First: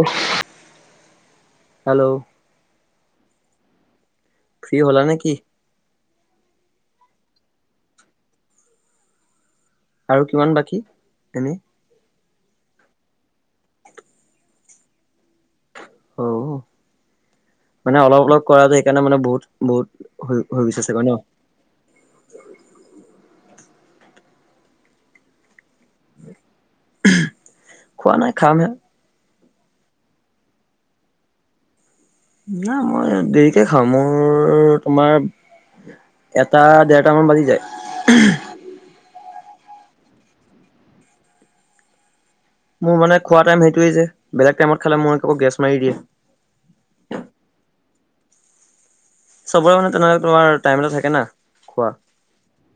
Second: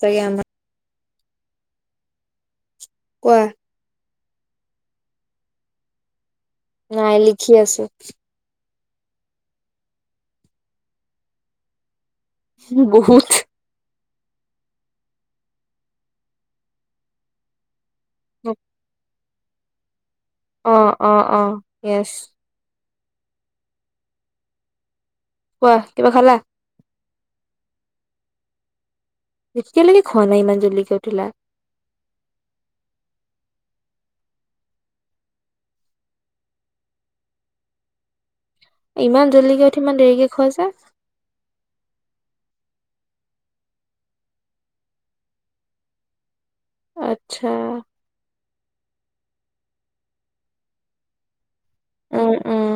চাগে আমাৰ হেল্ল', কোৱা? ফ্ৰী হ'লা নেকি? নাই লিখি আছে। আৰু কিমান বাকী এনে? বহুত। অহ, মানে অলপ- অলপ কৰাযে সেইকাৰণে মানে বহুত- বহুত হৈ- হৈ গৈছে অ', চাগে ন '? অ', অ', য়েছ কোৱা কিবা খালা? খোৱা নাই খামহে। এতিয়ালৈকে খোৱা নাই ইমান জল্দিকে উঠিলা। নাই মই দেৰিকে খাওঁ মোৰ, তোমাৰ এটা, দেৰটামান বাজি যায়। ইমান জল্দিকে উঠি ইমান দেৰিকে খোৱা যে মোৰ মানে খোৱা টাইম সেইটোৱেই যে বেলেগ টাইমত খালে মোক [unintelligible] গেছ মাৰি দিয়ে। আচ্ছা। চবৰে মানে তেনেকে তোমাৰ টাইম এটা থাকে না খোৱা। উম, উম,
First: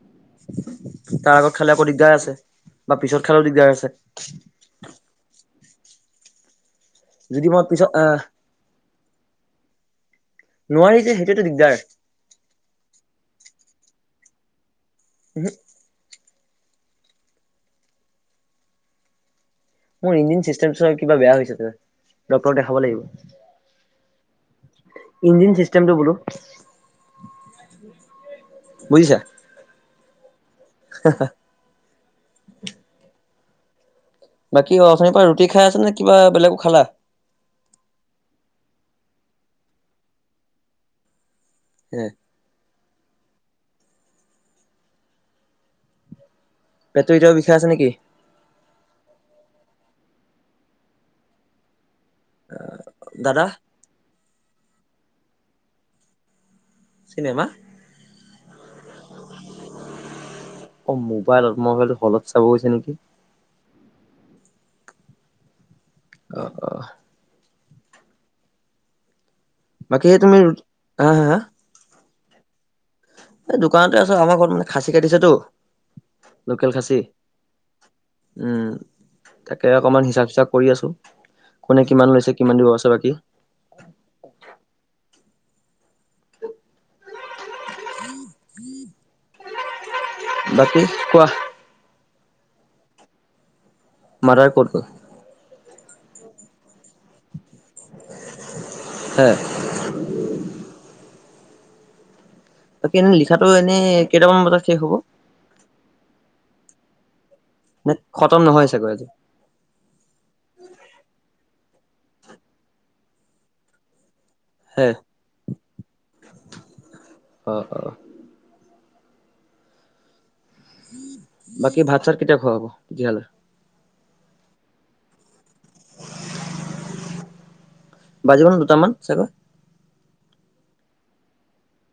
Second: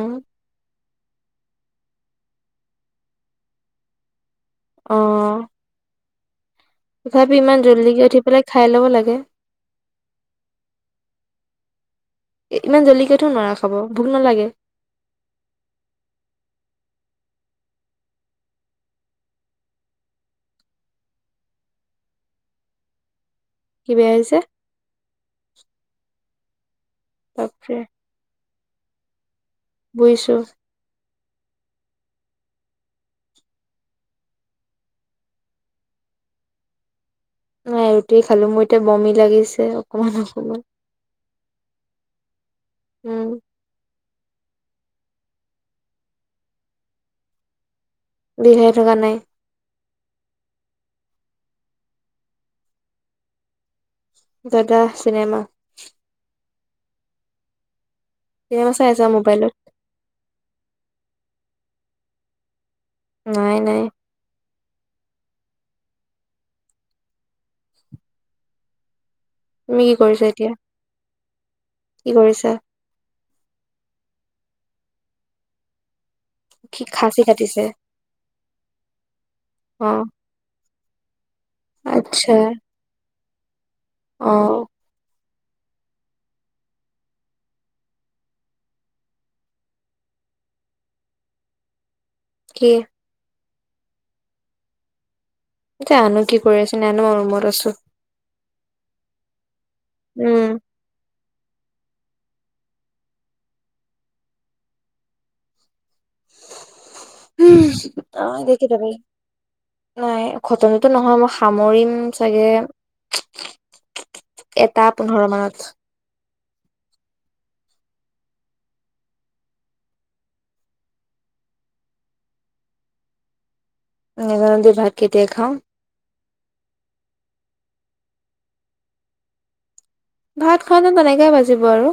তাৰ আগত খালে আকৌ দিগ্দাৰ আছে বা পিছত খালেও দিগদাৰ আছে। অ', তথাপি যদি ইমান মই পিছত জল্দিকে আহ উঠি পেলাই খাই ল'ব লাগে। নোৱাৰি যে সেইটোৱেতো দিগদাৰ ইমান জল্দিকেটো নোৱাৰা খাব ভোক নালাগে। ওহো। মোৰ ইঞ্জিন চিষ্টেমচোৱা কিবা বেয়া হৈছে [unintelligible] ডক্তৰক দেখাব কি বেয়া হৈছে লাগিব। ইঞ্জিন চিষ্টেমটো বোলো তাকে। বুজিছা? বুজিছো। হা-হা বাকী অথনীৰ পৰা ৰুটি খাই আছা নে কিবা বেলগো খালা? নাই, ৰুটি খালোঁ মোৰ এতিয়া বমি লাগিছে অকমান- অকমান। এ' উম পেটটো এতিয়াও বিষাই আছে নেকি? বিষাই থকা নাই। আ-দাদাহ দাদাহ চিনেমা চিনেমা গেম চাই আছে মোবাইলত। অ মোবাইলত মই ভাৱিলোঁ হলত চাব গৈছে নেকি? নাই-নাই। অহ - অহ তুমি কি বাকীহে কৰিছা তুমি এতিয়া? ৰুদ হা-হা কি কৰিছা? এ'দোকানতে আছো। আমাৰ ঘৰত মানে খাচী কাটিছেটো। লোকেল কি খাচী। কাটিছে? উম, তাকে অ', অকমান হিচাপ- ছিছাপ কৰি আছো। কোনে কিমান লৈছে কিমান দিব আছে বাকী? অঁ। বাকী কোৱা? কি? মাদাৰ কত গল? জানো কি কৰি আছে, নাজানো আৰু ৰোমত আছো। হে উম। বাকী এনে লিখাটো এনেই কেইটামান বজাত শেষ হ'ব? হুঁহ্‌, নে খতম সামৰিলি নহয় চাগৈ কেতিয়াবাই? আজি নাই, খটমটো নহয়, মই সামৰিম চাগে, এটা পোন্ধৰ মানত। অঁ, অঁ। বাকী ভাত-চাত কেতিয়া খোৱা হ'ব তেতিয়া হলে? নেজানোঁ দে ভাত কেতিয়া খাওঁ? বাজিব ন দুটামান, চাগৈ? ভাত খাওঁতে তেনেকে বাজিব আৰু।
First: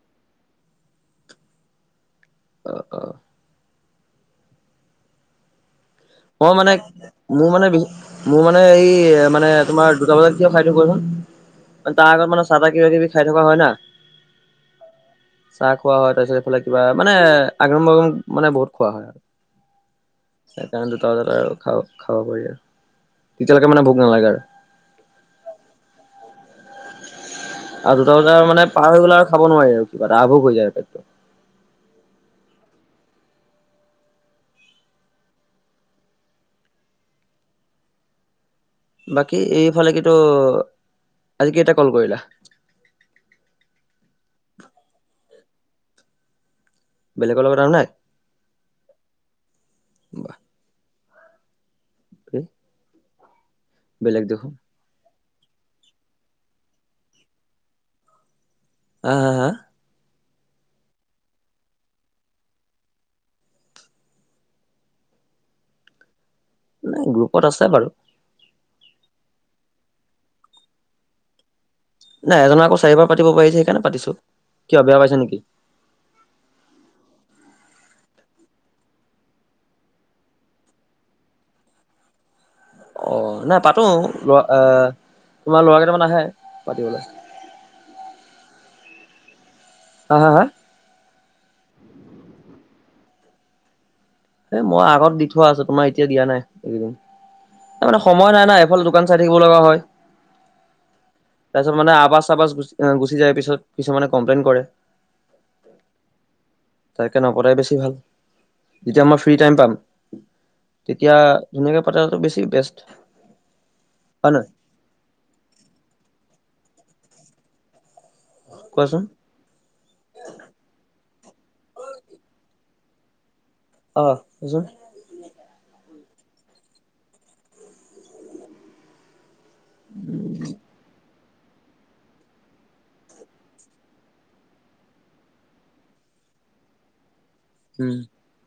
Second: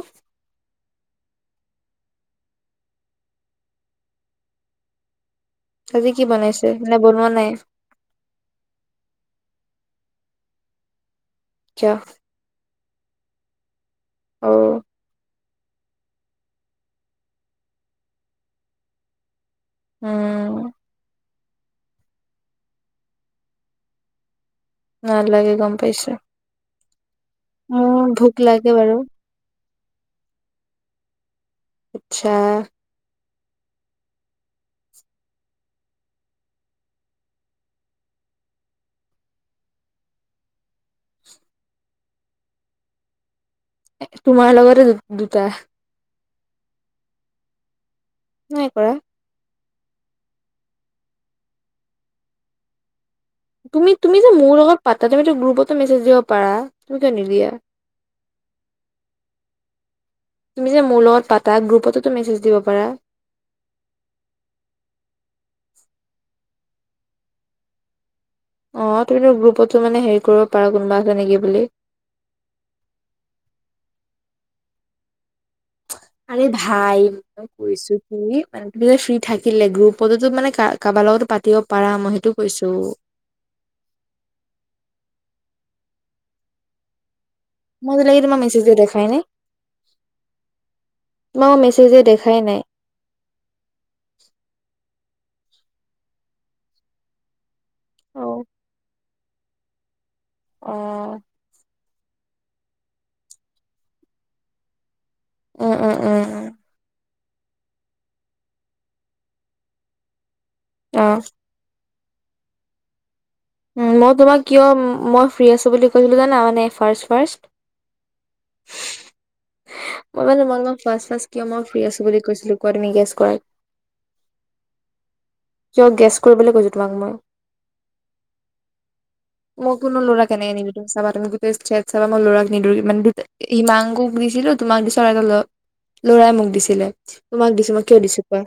অঁ, অঁ। আজি কি মই বনাইছে? মানে, নে বনোৱা নাই? মোৰ মানে, মোৰ মানে, এই মানে তোমাৰ দুটা বজাত কিয় খাই দিও কিয়? কোৱাচোন। তাৰ আগত মানে চাহ-তাহ কিবা কিবি খাই থকা হ'য় না। অঁ। চাহ খোৱা হয়। তাৰপিছত এইফালে কিবা, মানে আগং-বাগং মানে, বহুত খোৱা হয়। উম। সেইকাৰণে দুটা বজাত আৰু খ খাব পাৰি আৰু তেতিয়ালৈকে মানে ভোক নালাগে আৰু। নালাগে গম পাইছো। আৰু মোৰ দুটা ভোক বজাৰ মানে লাগে পাৰ বাৰু। হৈ গ'লে আৰু খাব নোৱাৰি আৰু কিবা এটা আভোগ হৈ যায় আৰু পেট তো। আচ্ছা। বাকী এইফালে কিন্তু, আজি কেইটা কল কৰিলা? তোমাৰ লগতে দু দুটা। বেলেগৰ লগত আৰু নাই? নাই কৰা। বাহ। প [unintelligible] তুমি, তুমি যে মোৰ লগত পা ত তুমি তো গ্ৰুপতো মেছেজ দিব পাৰা, তুমি কিয় নিদিয়া? হা, হা, হা? তুমি যে মোৰ লগত পাতা, গ্ৰুপততো মেছেজ দিব পাৰা? [inaudible] ন গ্ৰুপত আছে বাৰু। অ' তুমিতো গ্ৰুপতো মানে হেৰি কৰিব পাৰা। কোনোবা আছে নেকি বুলি? নাই এজনৰ আকৌ চাৰিবাৰ পাতিব পাৰিছে সেইকাৰণে পাতিছো। কিয় বেয়া পাইছে নেকি? আৰে ভাই, মই কৈছো কি মানে তুমি যে ফ্ৰী থাকিলে গ্ৰুপতে মানে কাবাৰ লগত পাতিব পাৰা। মই সেইটো কৈছো অ' নাই পাতো লৰা আহ তোমাৰ লৰা কেইটামান আহে পাতিবলে। মইত লাগি ম মেছেজ দিও দেখাই নাই। হা, হা, হা? তোমাৰ মই মেছেজ দিয়া দেখাই নাই। এ মই আগত দি থোৱা আছে, তোমাৰ এতিয়া দিয়া নাই এইকেইদিন। মানে অ সময় নাই না। এইফাল দোকান চাই থাকিব লগা হয়। অ তাৰপিছত মানে আবাজ-চাবাজ গু গুচি যায়। পিছত কিছুমানে কমপ্লেইন কৰে। উম, উম, উম, উম। তাকে নপতাই বেছি ভাল। যেতিয়া মই ফ্ৰী টাইম পাম অ তেতিয়া, ধুনীয়াকে পাতাটো বেছি বেছ। মই তোমাক কিয় মই ফ্ৰী আছো বুলি কৈছিলোঁ জানা, মানে ফাৰ্ষ্ট-ফাৰ্ষ্ট কোৱাচোন? মই মানে মই ফাৰ্ষ্ট-ফাৰ্ষ্ট কিয় মই ফ্ৰী আছো বুলি কৈছিলো? তুমি গেছ কৰা। আহ কোৱাচোন। মই গেছ কৰিবলৈ কৈছো তোমাক মই। মই কোনো ল'ৰা এনেকে নামাতো চাবা তুমি চেট চাবা মই লৰাক নিদৰি মানে হিমাংকুক দিছিলো তোমাক দিছিলোঁ তোমাক দিছোঁ আৰু এটা লৰা লৰাই মোক দিছিলে। তোমাক দিছো মই উম। কিয় দিছো কোৱা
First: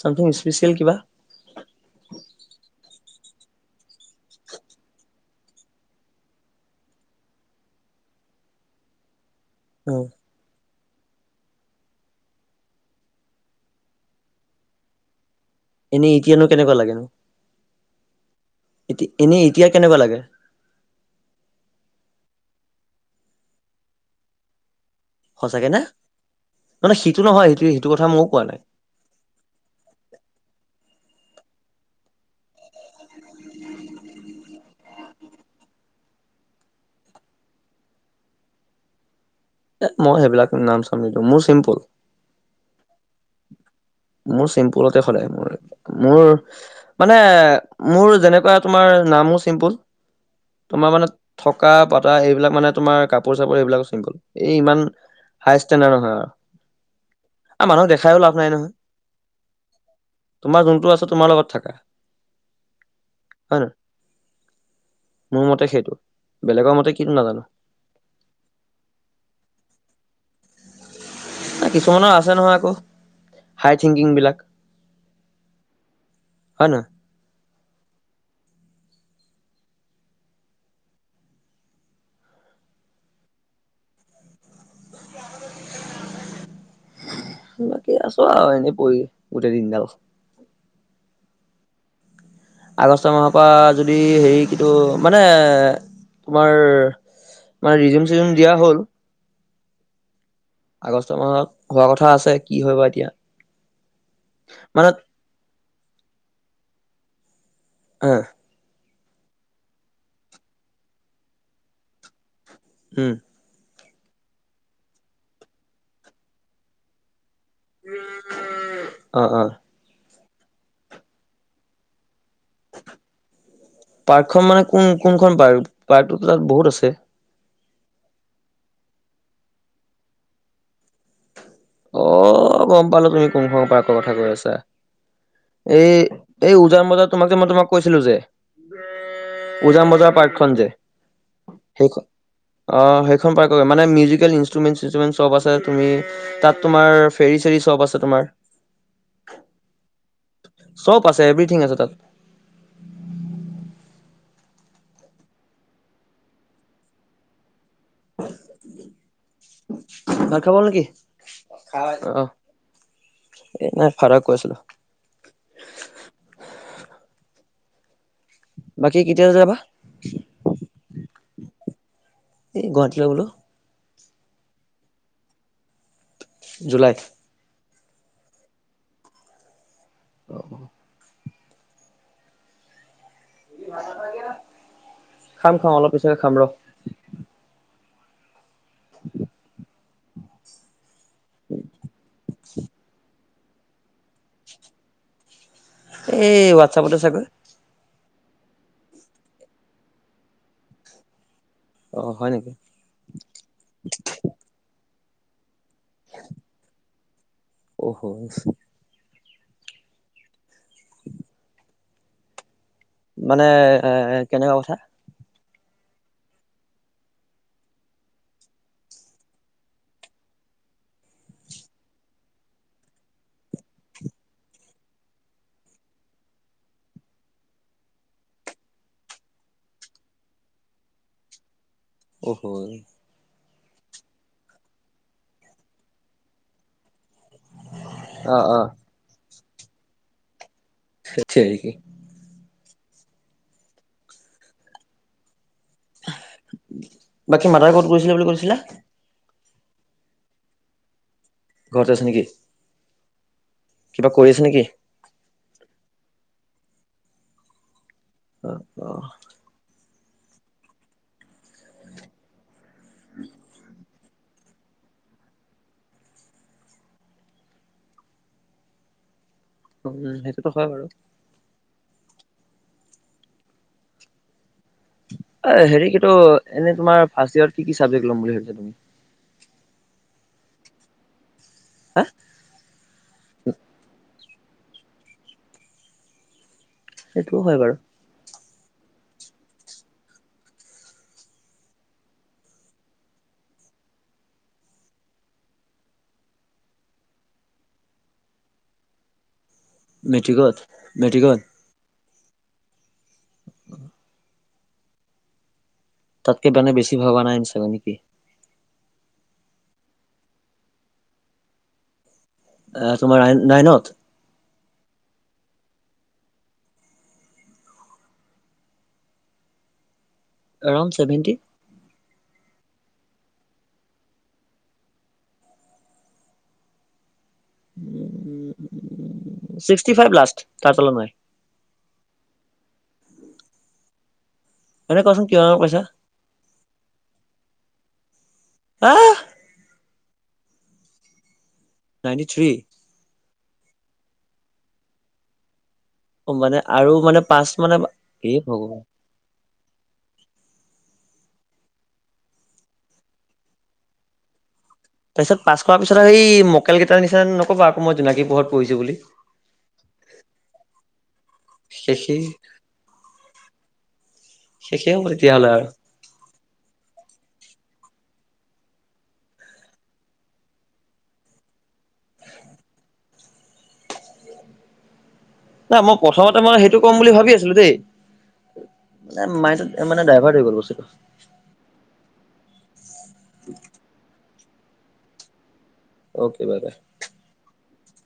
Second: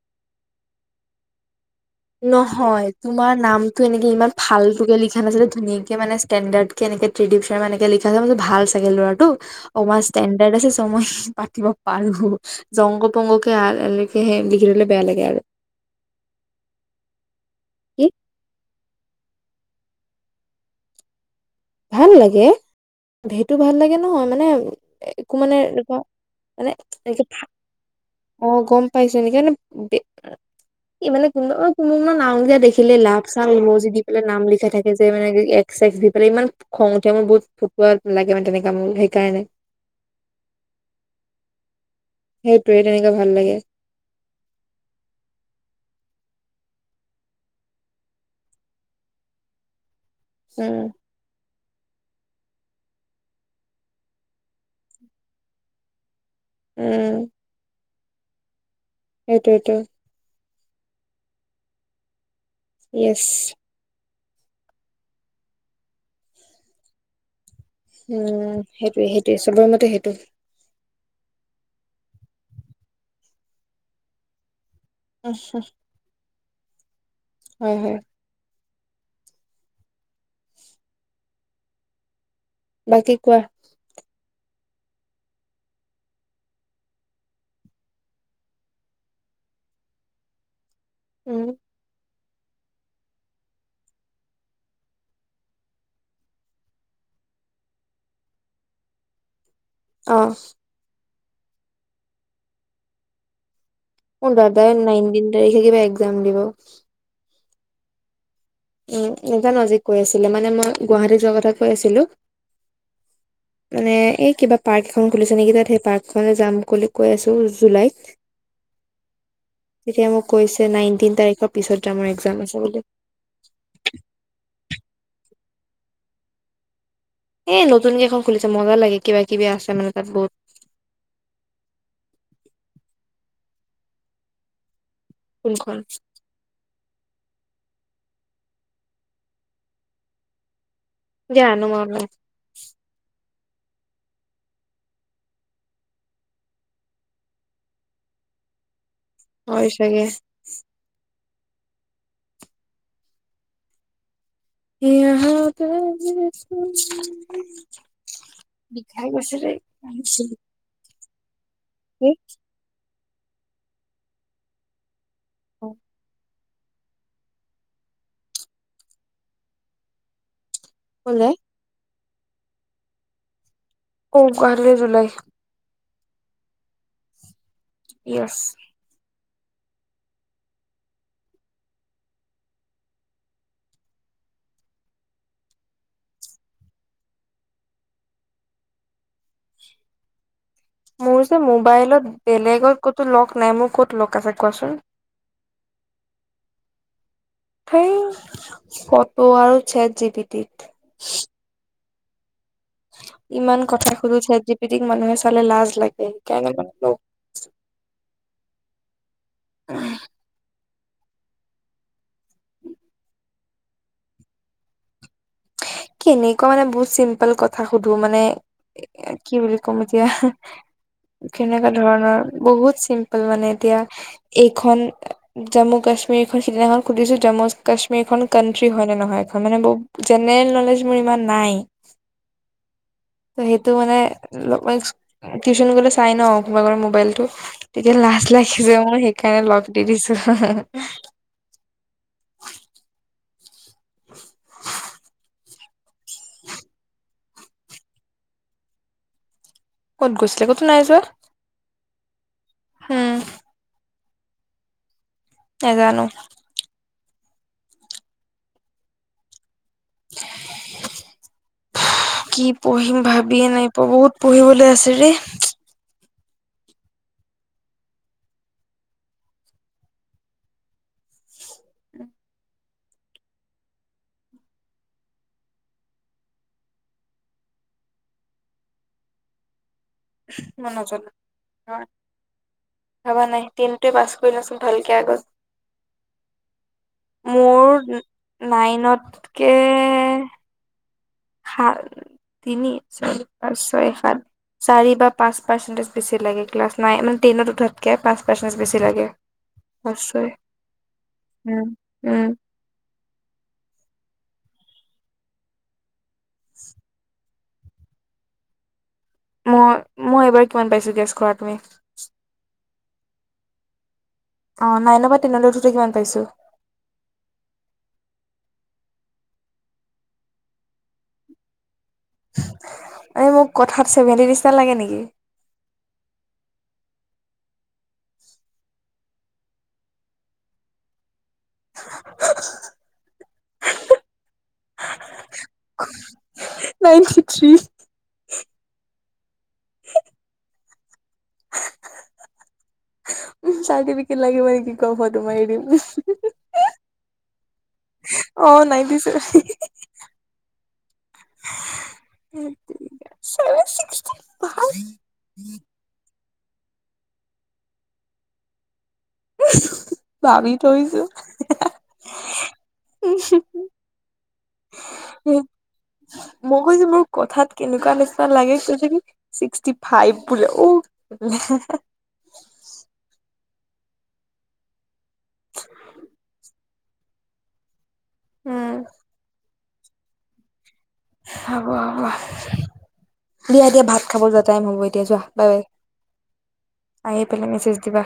চামথিং স্পেচিয়েল কিবা? নহয়, তোমাৰ নামটো এনেকে ইমান ফালতোকে লিখা নাছিলে ধুনীয়াকে মানে ষ্টেণ্ডাৰ্ড কে ত্ৰিদিপ শৰ্মা এনেকে লিখা আছে মই ভাবিছোঁ ভাল চাগে ল'ৰাটো অ অকমান ষ্টেণ্ডাৰ্ড আছে য় পাতিব পাৰো জংগ-পংগকে লিখে লিখি দিলে বেয়া লাগে আৰু। এনেই এতিয়ানো কেনেকুৱা লাগেনো? কি? এতি এনেই এতিয়া কেনেকুৱা লাগে? ভাল লাগে, সেইটো ভাল লাগে নহয় মানে একো মানে সঁচাকে নে? এনেকুৱা মানে নহয় সিটো এনেকে নহয় সেইটো সেইটো কথা ময়ো কোৱা নাই আহ' গম পাইছো নেকি মানে। ই মানে কোনো কোনোব ম নাম বেয়া দেখিলে লাভ চাং ল যি দি পেলাই নাম লিখা থাকে যে মানে একে সি পেলাই ইমান খং উঠে মোৰ বহুত ফুটুৱাত লাগে মানে তেনেকা মোৰ, সেইকাৰণে এ মই সেইবিলাক নাম চাম নিদো মোৰ চিম্পুল সেইটোৱে তেনেকা ভাল লাগে। মোৰ চিম্পুলতে সদায় মোৰ মোৰ মানে মোৰ যেনেকোৱা তোমাৰ নামো চিম্পুল উম তোমাৰ মানে ককা পাতা এইবিলাক মানে তোমাৰ কাপোৰ চাপোৰ এইবিলাক চিমপোল এই ইমান হাই ষ্টেণ্ডাৰ্ড নহয় আৰু। উম। মানুহ দেখাইও লাভ নাই নহয়। সেইটোৱেটো তোমাৰ যোনটো আছে তোমাৰ লগত থাকা। ইয়েচ। হয় নহয় মোৰ মতে সেইটো বেলেগৰ মতে কিন্তু নাজানো। উম সেইটোয়ে সেইটোয়ে চবৰে মতে সেইটো কিছুমানৰ আছে নহয় আকৌ হাই থিংকিংবিলাক অচ হয় ন। হয় হয়। বাকী কোৱা বাকী আছো আৰু এনেই পৰি গোটেই দিন দাল। উম আগষ্ট মাহৰ পৰা যদি হেৰি কিটো মানে তোমাৰ মানে ৰিজিম চিজিম দিয়া হ'ল। অ আগষ্ট মাহত হোৱা কথা আছে কি হয় বা এতিয়া। অ দাদা মানে নাইনটিন তাৰিখে কিবা একজাম দিব। অ উম এটা নজিক কৈ আছিলে মানে মই গুৱাহাটী যোৱা কথা কৈ আছিলো। হম মানে এই কিবা পাৰ্ক এখন খুলিছে নেকি তাত সেই পাৰ্কখনলৈ যাম বুলি কৈ আছো। টো জুলাইত অ অ এতিয়া মোক কৈছে নাইনটিন তাৰিখৰ পিছত আমাৰ একজাম আছে বুলি। পাৰ্কখন মানে কোন কোনখন পাৰ্ক পাৰ্কটো তাত বহুত আছে। এ নতুন কেইখন খুলিছে মজা লাগে কিবা কিবি আছে মানে তাত বহুত অ গম পালো তুমি কোনখৰ পাৰ্কৰ কথা কৈ আছা। কোনখন এ এই উজান বজাৰ তোমাক যে মই তোমাক কৈছিলো যে উজান বজাৰ পাৰ্ক খন যে, জানো মনত নাই। এখন পাৰ্কৰ কৰে মানে মিউজিকেল ইনট্ৰুমেণ্টচ ইনটুমেণ্ট চবছে তুমি তাত তোমাৰ ফেৰী চেৰী চব আছে তোমাৰ হয় চাগে চব আছে এভৰিথিং আছে তাত। [unintelligible] বিখায় গৈছে দেই। ভাত খাব হ'ল নেকি অ এই নাই ফাৰক কৈ আছিলো। অ বাকী কেতিয়া যাবা। হেল্ল এই গুৱাহাটীলৈ গলো। অ গুৱাহাটী লে জুলাই জুলাই ইয়েচ। অ অ [inaudible] [unintelligible] খাম খাম অলপ পিছকে খাম ৰ। [inaudible] মোৰ যে মোবাইলত বেলেগত ক'তো লক নাই। মোৰ ক'ত লক আছে কোৱাচোন? এই হোৱাটছাপতে চাগৈ? সেই কত আৰু ছেট জী পি টি। অ হয় নেকি? ইমান কথা সুধো চেট যি পি টিক মানুহে চালে লাজ লাগে। সেইকাৰণে [unintelligible] অহ। আহ। মানে এ কেনেকুৱা কথা? কেনেকুৱা মানে বহুত চিম্পল কথা সুধো মানে কি বুলি ক'ম এতিয়া! কেনেকা ধৰণৰ বহুত চিম্পল মানে এতিয়া, এইখন জম্মু কাশ্ম কাশ্মীৰ সিদিনাখন সুধিছো জম্মু কাশ্মীৰ খন কানট্ৰি হয় নে নহয় এখন মানে ব জেনেৰেল নলেজ মোৰ ইমান নাই। অ হয়। ত সেইটো মানে টিউশচন গলে চাই ন কোনোবা কোনোবা মোবাইলতটো তেতিয়া লাজ অ অ লাগিছে মোৰ সেইকাৰণে লগ দি দিছো [unintelligible] ঠেততেৰিকি। [unintelligible] বাকী মাতাই ক'ত গৈছিলে বুলি কৈছিলা? ক'ত গৈছিলে ক'তো নাই যোৱা। ঘৰতে আছে নেকি? হম। কিবা কৰি আছে নেকি? নেজানো। আহ অ। [unintelligible] কি পঢ়িম ভাবিয়ে নাই পোৱা বহুত পঢ়িবলৈ আছে ৰে। [unintelligible] সেইটোতো হয় বাৰু। হেৰি কিটো এনে তোমাৰ ফাৰ্ষ্ট ইয়াৰত কি কি চাবজেক্ট লম বুলি ভাবিছা তুমি? [inaudible] মই নজনা হা ভবা নাই তেণ টোৱে পাঁচ লওঁচোন ভালকে আগত। সেইটোও হয় মোৰ বাৰু নাইনত কে সাত তিনি ছয় পাঁচ ছয় সাত চাৰি বা পাঁচ পাৰ্চেটেজ বেছি লাগে ক্লাছ নাইন মানে টেনত উঠাতকে পাঁচ পাৰ্চেটেজ বেছি লাগে। অশয় মেট্ৰিকত মেট্ৰিকত উম উম। তাতকে বানে বেছি ভবা নাই ইন চাগৈ নেকি? মই মই এইবাৰ কিমান পাইছো গেছ কৰা তুমি? আহ তোমাৰ ৰা নাইনত? অ নাইনৰ পৰা টেনলৈ উঠোতে কিমান পাইছো? Around seventy? এই মোক কথাত চছেভেণ্টি নিচনা লাগে নেকি? সীষ্টি ফাইভ লাষ্ট তাৰ তলত নাই। [unintelligible] আৰে কচোন, কিমান নম্বৰ পাইছা? Ninety three. আহ! [unintelligible] [unintelligible] Ninety three? উমহু চাৰ্টিফিকেট লাগিব নেকি ক ফটো মাৰি দিম উম ও মানে আৰু মানে পাচ মানে, এই অ' ভগৱান নাইনটি ধেত তেৰিকা চেভেন ছিক্সটি ফা মক্কেল কেইটাৰ নিচিনা নকবা আকৌ মই জোনাকী পোহৰত পঢ়িছো বুলি। উমহ হু হু ভাবি থৈছো হেহেআ শেষেই উস উম হু শেষেই হ'ব তেতিয়াহ'লে আৰ মই কৈছো মোৰ কথাত কেনেকুৱা নিচিনাৰ লাগে কৈছে কি ছিক্সটি ফাইভ বোলে ও [unintelligible] [unintelligible] নাই মই প্ৰথমতে মই সেইটো কম বুলি ভাবি আছিলো দেই উম নাই মাইনতত এ মানে ড্ৰাইভাৰ ধই গ'ল বস্তুটো হব হ'ব। দিয়া দিয়া ভাত খাব যোৱাৰ টাইম হ'ব এতিয়া যোৱা bye bye, okay bye bye আহি পেলাই মেছেজ দিবা।